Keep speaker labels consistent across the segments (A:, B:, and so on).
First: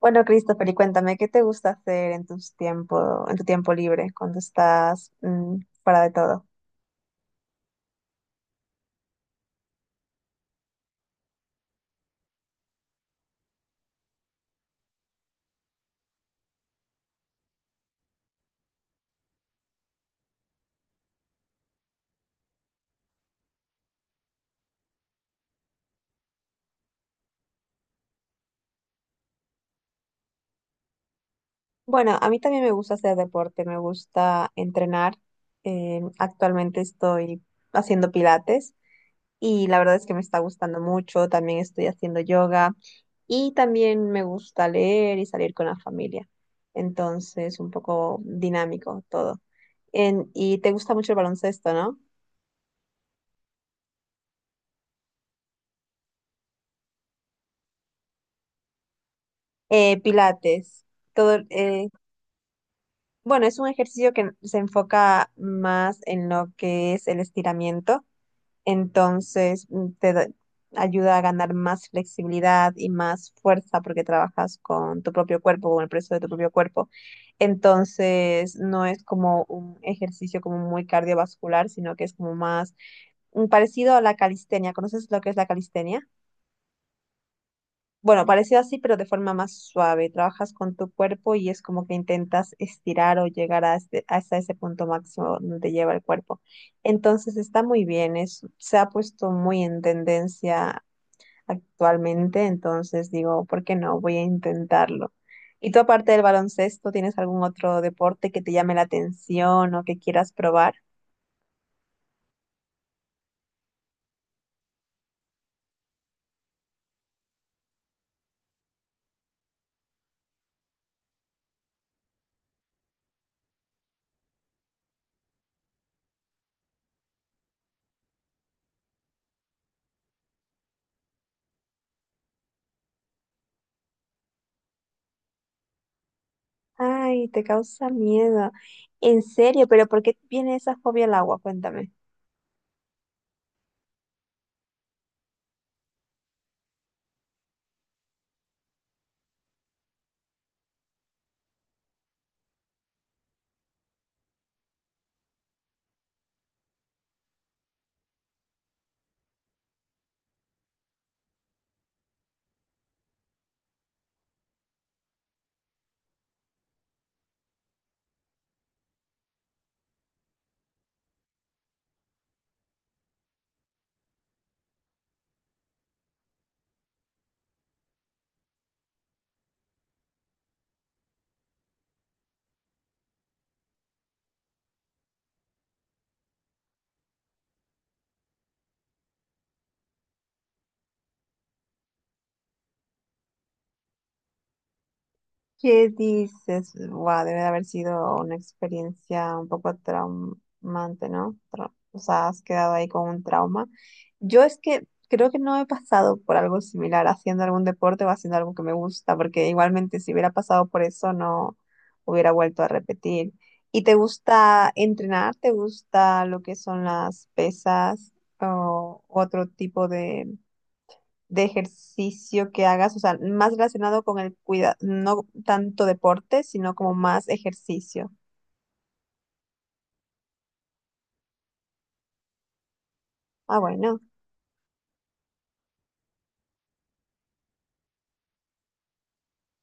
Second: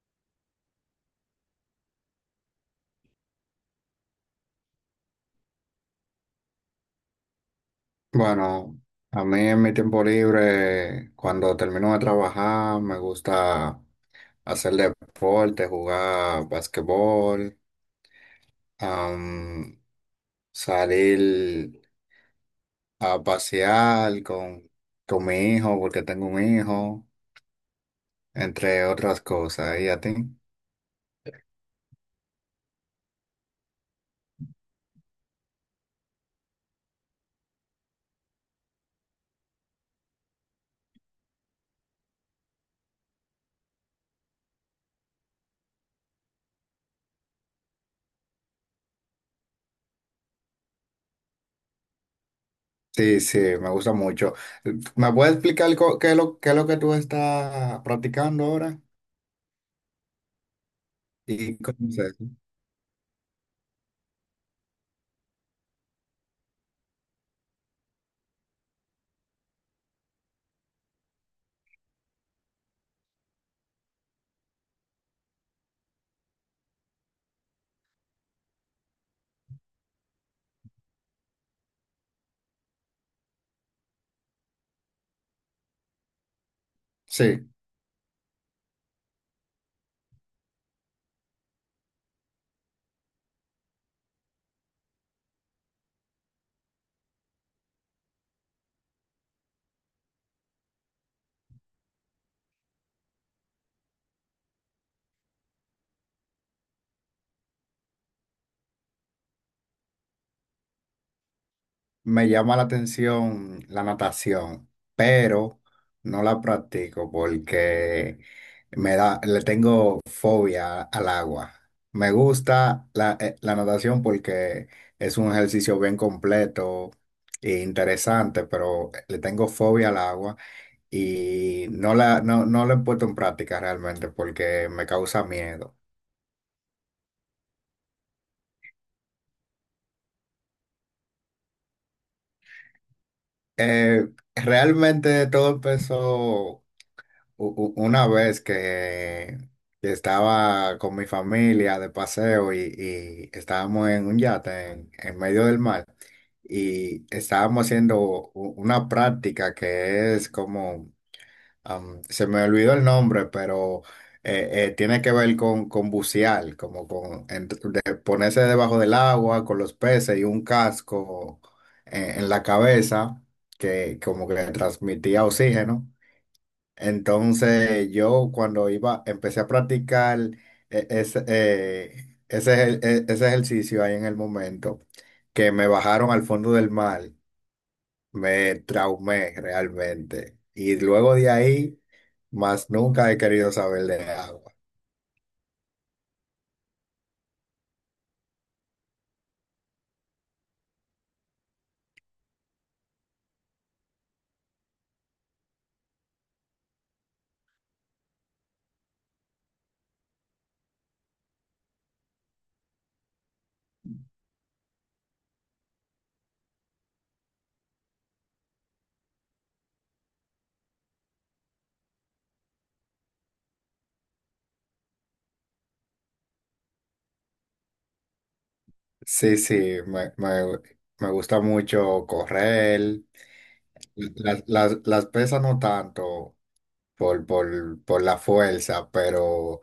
A: Bueno, Christopher, y cuéntame, ¿qué te gusta hacer en tu tiempo libre, cuando estás fuera de todo?
B: Bueno, a mí en mi tiempo libre, cuando termino de trabajar, me gusta hacer deporte, jugar basquetbol, am, salir a pasear con mi hijo, porque tengo un hijo, entre otras cosas. ¿Y a ti?
A: Bueno, a mí también me gusta hacer deporte, me gusta entrenar. Actualmente estoy haciendo pilates y la verdad es que me está gustando mucho. También estoy haciendo yoga y también me gusta leer y salir con la familia. Entonces, un poco dinámico todo. ¿Y te gusta mucho el baloncesto, no?
B: Sí, sí, me gusta mucho. ¿Me puedes explicar qué es qué es lo que tú estás practicando ahora?
A: Pilates, todo,
B: ¿Y cómo es eso?
A: bueno, es un ejercicio que se enfoca más en lo que es el estiramiento, entonces ayuda a ganar más flexibilidad y más fuerza porque trabajas con tu propio cuerpo, con el peso de tu propio cuerpo. Entonces, no es como un ejercicio como muy cardiovascular, sino que es como más parecido a la calistenia. ¿Conoces lo que es la calistenia?
B: Sí.
A: Bueno, parecido así, pero de forma más suave. Trabajas con tu cuerpo y es como que intentas estirar o llegar a hasta ese punto máximo donde lleva el cuerpo. Entonces está muy bien, es, se ha puesto muy en tendencia actualmente, entonces digo, ¿por qué no? Voy a intentarlo. ¿Y tú aparte del baloncesto, tienes algún otro deporte que te llame la atención o que quieras probar?
B: Me llama la atención la natación, pero no la practico porque me da, le tengo fobia al agua. Me gusta la natación porque es un ejercicio bien completo e interesante, pero le tengo fobia al agua y no la he puesto en práctica realmente porque me causa miedo.
A: Ay, te causa miedo. En serio, pero ¿por qué viene esa fobia al agua? Cuéntame.
B: Eh, realmente todo empezó. Una vez que estaba con mi familia de paseo y estábamos en un yate en medio del mar y estábamos haciendo una práctica que es como, se me olvidó el nombre, pero tiene que ver con bucear, como con de ponerse debajo del agua con los peces y un casco en la cabeza que como que transmitía oxígeno. Entonces yo cuando iba, empecé a practicar eh, ese, eh, ese, ese ejercicio ahí en el momento, que me bajaron al fondo del mar, me traumé realmente. Y luego de ahí, más nunca he querido saber de agua.
A: ¿Qué dices? Wow, debe de haber sido una experiencia un poco traumante, ¿no? O sea, has quedado ahí con un trauma. Yo es que creo que no he pasado por algo similar haciendo algún deporte o haciendo algo que me gusta, porque igualmente si hubiera pasado por eso no hubiera vuelto a repetir. ¿Y te gusta entrenar? ¿Te gusta lo que son las pesas o otro tipo de ejercicio que hagas, o sea, más relacionado con el cuidado, no tanto deporte, sino como más ejercicio?
B: Sí, sí, me, me- me gusta mucho correr.
A: Ah, bueno,
B: Las pesas no tanto por la fuerza, pero...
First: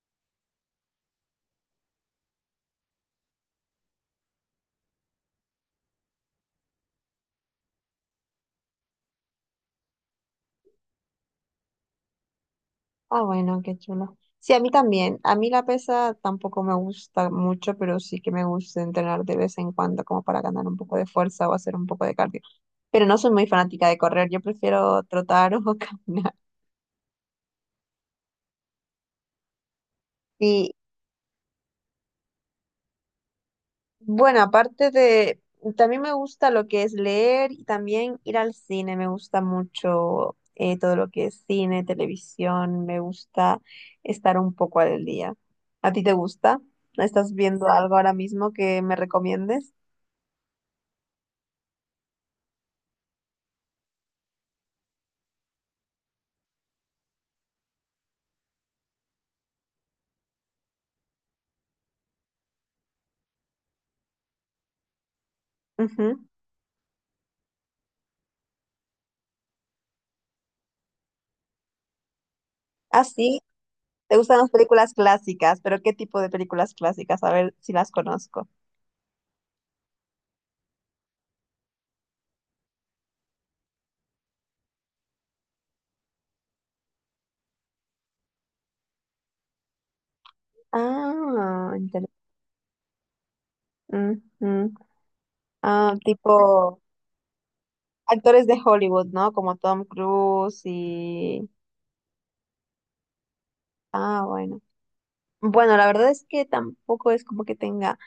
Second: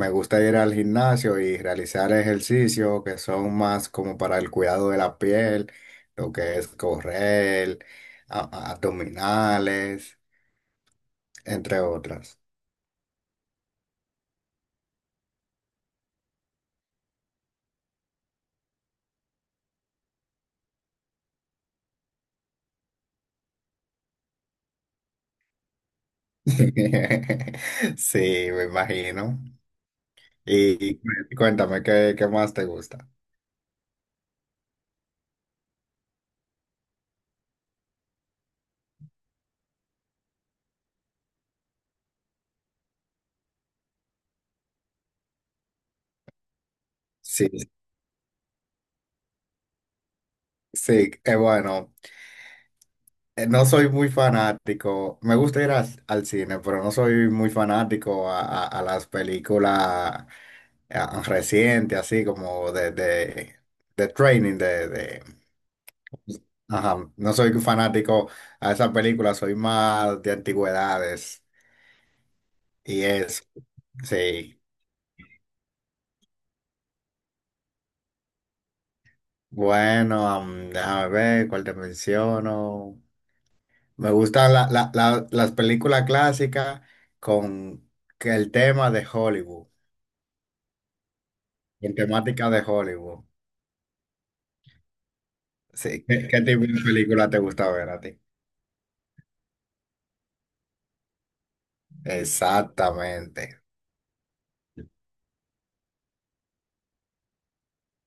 B: Me gusta ir al gimnasio y realizar ejercicios que son más como para el cuidado de la piel, lo que es correr, a- abdominales, entre otras.
A: ah, bueno, qué chulo. Sí, a mí también. A mí la pesa tampoco me gusta mucho, pero sí que me gusta entrenar de vez en cuando como para ganar un poco de fuerza o hacer un poco de cardio. Pero no soy muy fanática de correr, yo prefiero trotar o caminar.
B: Sí, me imagino. Y cuéntame, ¿ qué más te gusta?
A: Bueno, aparte de, también me gusta lo que es leer y también ir al cine, me gusta mucho todo lo que es cine, televisión, me gusta estar un poco al día. ¿A ti te gusta? ¿Estás
B: Sí,
A: viendo algo ahora mismo que me recomiendes?
B: sí, bueno, no soy muy fanático. Me gusta ir al cine, pero no soy muy fanático a las películas reciente, así como de training,
A: Ujú.
B: ajá. No soy fanático a esa película, soy más de antigüedades
A: Ah,
B: y
A: sí,
B: eso,
A: te gustan las
B: sí.
A: películas clásicas, pero ¿qué tipo de películas clásicas? A ver si las conozco.
B: Bueno, déjame ver cuál te menciono. Me gustan las películas clásicas con que el tema de Hollywood,
A: Ah,
B: con
A: interesante.
B: temática de Hollywood.
A: Ah,
B: Sí, ¿
A: tipo
B: qué tipo de película te gusta ver a ti?
A: actores de Hollywood, ¿no? Como Tom Cruise y...
B: Exactamente.
A: Ah, bueno. Bueno, la verdad es que tampoco es como que tenga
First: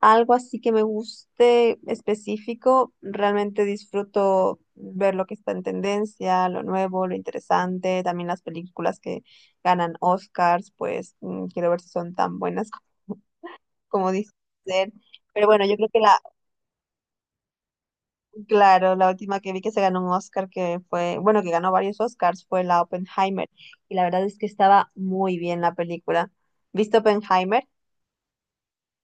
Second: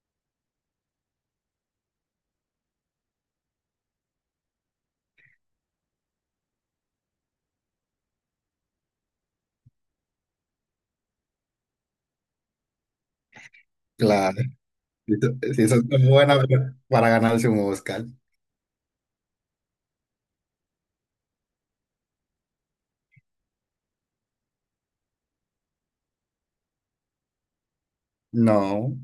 A: algo así que me guste específico. Realmente disfruto ver lo que está en tendencia, lo nuevo, lo interesante. También las películas que ganan Oscars, pues quiero ver si son tan buenas como, como dicen
B: Claro.
A: ser. Pero
B: Sí,
A: bueno,
B: eso
A: yo
B: es
A: creo que
B: muy
A: la,
B: buena para ganarse un Oscar.
A: claro, la última que vi que se ganó un Oscar, que fue, bueno, que ganó varios Oscars, fue la Oppenheimer. Y la verdad es que estaba muy bien la película. ¿Viste Oppenheimer?
B: No,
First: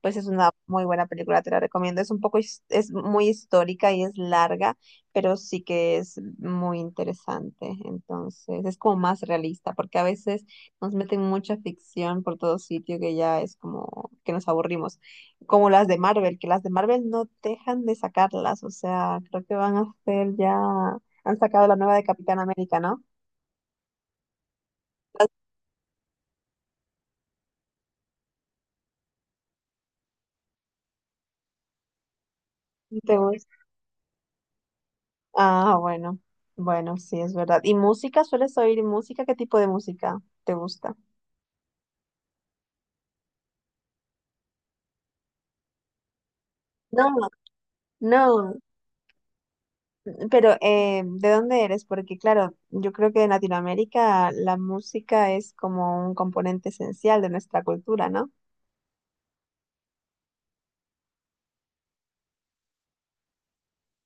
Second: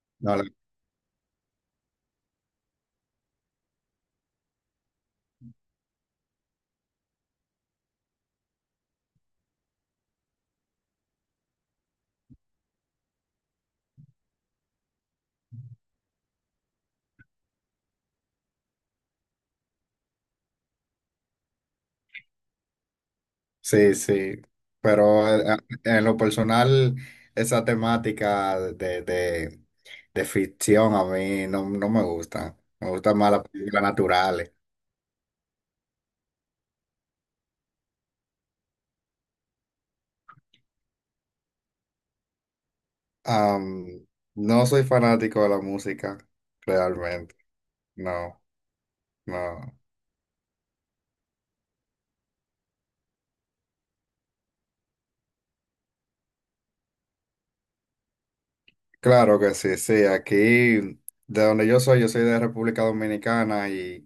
A: Pues es
B: no, la-
A: una muy buena película, te la recomiendo. Es un poco, es muy histórica y es larga, pero sí que es muy interesante. Entonces, es como más realista, porque a veces nos meten mucha ficción por todo sitio que ya es como que nos aburrimos. Como las de Marvel, que las de Marvel no dejan de sacarlas, o sea, creo que van a hacer ya, han sacado la nueva de Capitán América, ¿no?
B: sí, sí. Pero en lo personal, esa temática de ficción a mí no, no me gusta. Me
A: ¿No, te
B: gustan más las
A: gusta?
B: películas naturales.
A: Ah, bueno, bueno, sí, es verdad. ¿Y música? ¿Sueles oír música? ¿Qué tipo de música te gusta?
B: Am, no soy fanático de la música,
A: No,
B: realmente. No,
A: no,
B: no.
A: pero ¿de dónde eres? Porque claro, yo creo que en Latinoamérica la música es como un componente esencial de nuestra cultura, ¿no?
B: Claro que sí, sí. Aquí, de donde yo soy de República Dominicana y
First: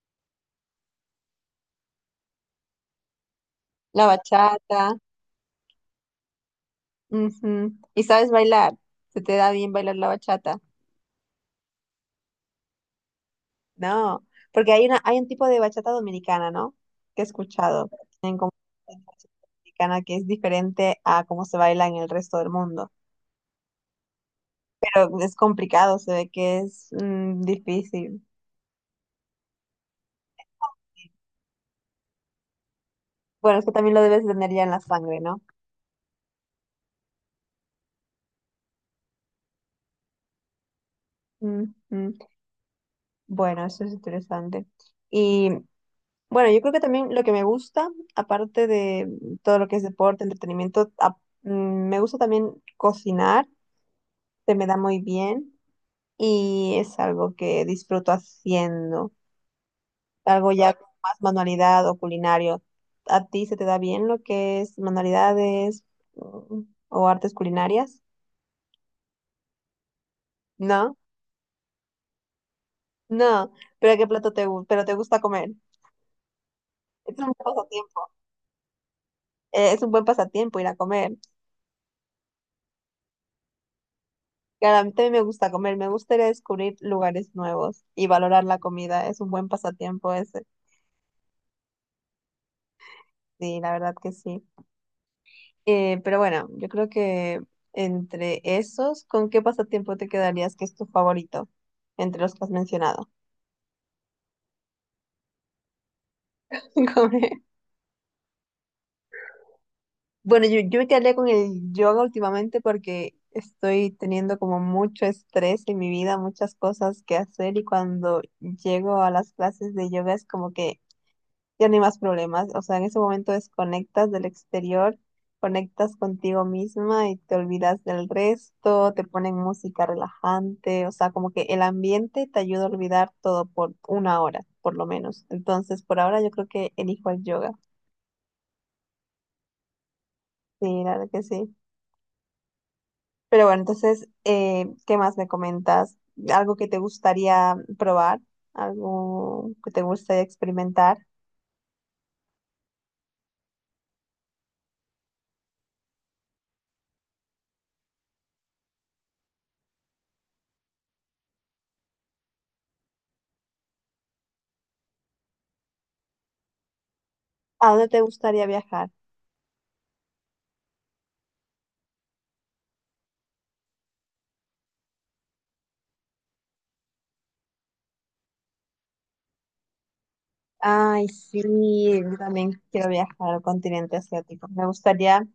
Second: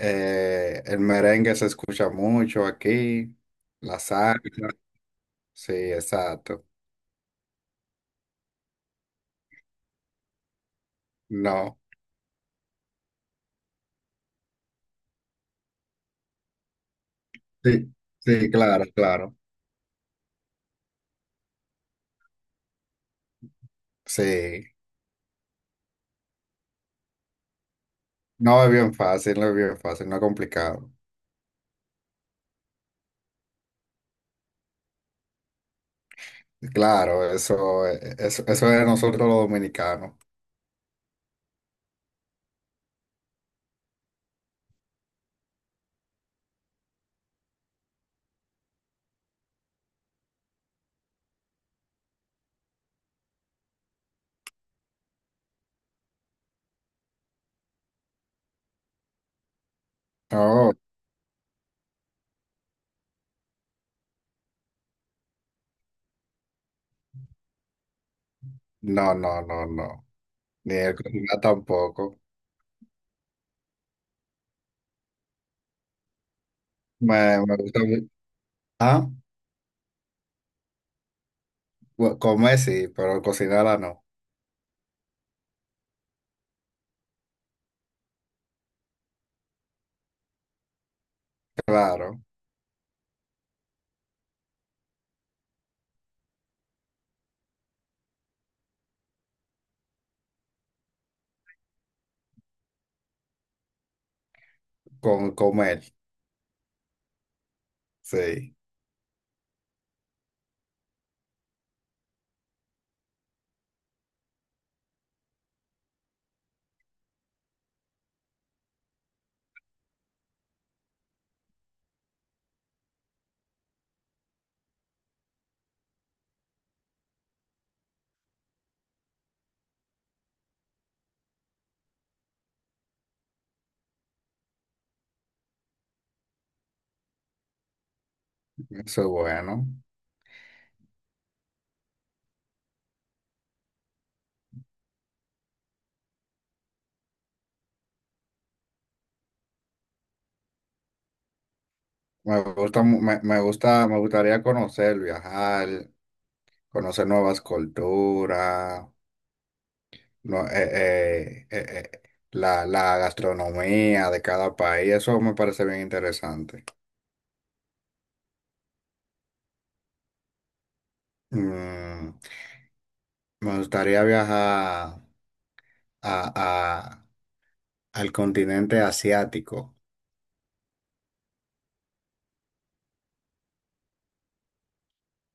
B: el merengue se escucha mucho aquí, la
A: La
B: salsa,
A: bachata.
B: sí, exacto.
A: Ujú. ¿Y sabes bailar? ¿Se te da bien bailar la bachata?
B: No,
A: No, porque hay una, hay un tipo de bachata dominicana, ¿no? Que he escuchado
B: sí,
A: en como-
B: sí, claro,
A: en bachata
B: claro,
A: dominicana que es diferente a cómo se baila en el resto del mundo.
B: sí.
A: Pero es complicado, se ve que es difícil.
B: No es bien fácil, no es bien fácil, no es complicado.
A: Bueno, es que también lo debes tener ya en la sangre, ¿no?
B: Claro, eso es de nosotros los dominicanos.
A: Ujú. Bueno, eso es interesante. Y bueno, yo creo que también lo que me gusta, aparte de todo lo que es deporte, entretenimiento, me gusta también cocinar, se me da muy bien y es algo que disfruto haciendo, algo ya
B: Oh,
A: con más manualidad o culinario. ¿A ti se te da bien lo que es manualidades, mm, o artes culinarias?
B: no, no, no, no, ni el
A: No,
B: cocinar tampoco.
A: no, pero ¿qué plato te gusta? Pero te gusta comer. Es
B: Me,
A: un
B: me gusta
A: pasatiempo.
B: mu- Ah,
A: Es un buen pasatiempo ir a comer.
B: comer sí, pero cocinarla no.
A: Claro, a mí también me gusta comer, me gustaría descubrir lugares nuevos y valorar la comida. Es un buen pasatiempo ese,
B: Claro,
A: sí, la verdad que sí. Pero bueno, yo creo que entre esos, ¿con qué pasatiempo te quedarías que es tu favorito entre los que has mencionado?
B: con comer,
A: Comer.
B: sí,
A: Bueno, yo me quedaría con el yoga últimamente porque estoy teniendo como mucho estrés en mi vida, muchas cosas que hacer y cuando llego a las clases de yoga es como que ya no hay más problemas. O sea, en ese momento desconectas del exterior, conectas contigo misma y te olvidas del resto, te ponen música relajante, o sea, como que el ambiente te ayuda a olvidar todo por una hora, por lo menos. Entonces, por ahora yo creo que elijo el yoga.
B: eso es bueno.
A: Sí, la verdad que sí. Pero bueno, entonces, ¿qué más me comentas? ¿Algo que te gustaría probar? ¿Algo que te gustaría experimentar?
B: Me gusta, me gusta, me gustaría conocer, viajar, conocer nuevas culturas, no- eh, eh, eh, eh, la gastronomía de cada país, eso me parece bien interesante.
A: ¿A dónde te gustaría viajar?
B: Mm, me gustaría viajar a, a- al continente asiático.
A: Ay, sí, yo también quiero viajar al continente asiático. Me gustaría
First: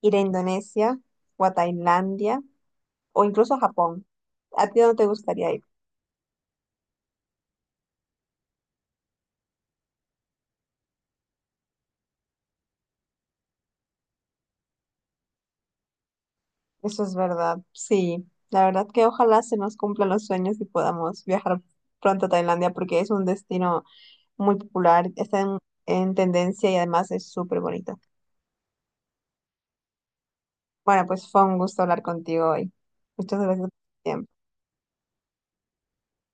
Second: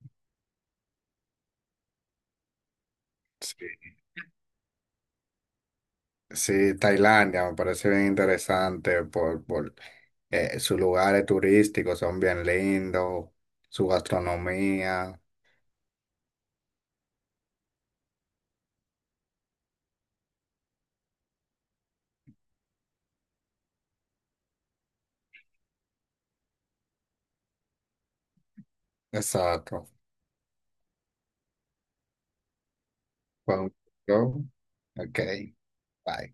A: ir a Indonesia o a Tailandia o incluso
B: Sí,
A: a Japón. ¿A ti no te gustaría ir?
B: sí, Tailandia me parece bien interesante por sus lugares turísticos son bien lindos, su gastronomía.
A: Eso es verdad, sí. La verdad que ojalá se nos cumplan los sueños y podamos viajar pronto a Tailandia porque es un destino muy popular, está en tendencia y además es súper bonito.
B: Exacto.
A: Bueno, pues fue un gusto hablar contigo hoy. Muchas
B: Fue
A: gracias por
B: un-
A: tu tiempo.
B: show. Ok, bye.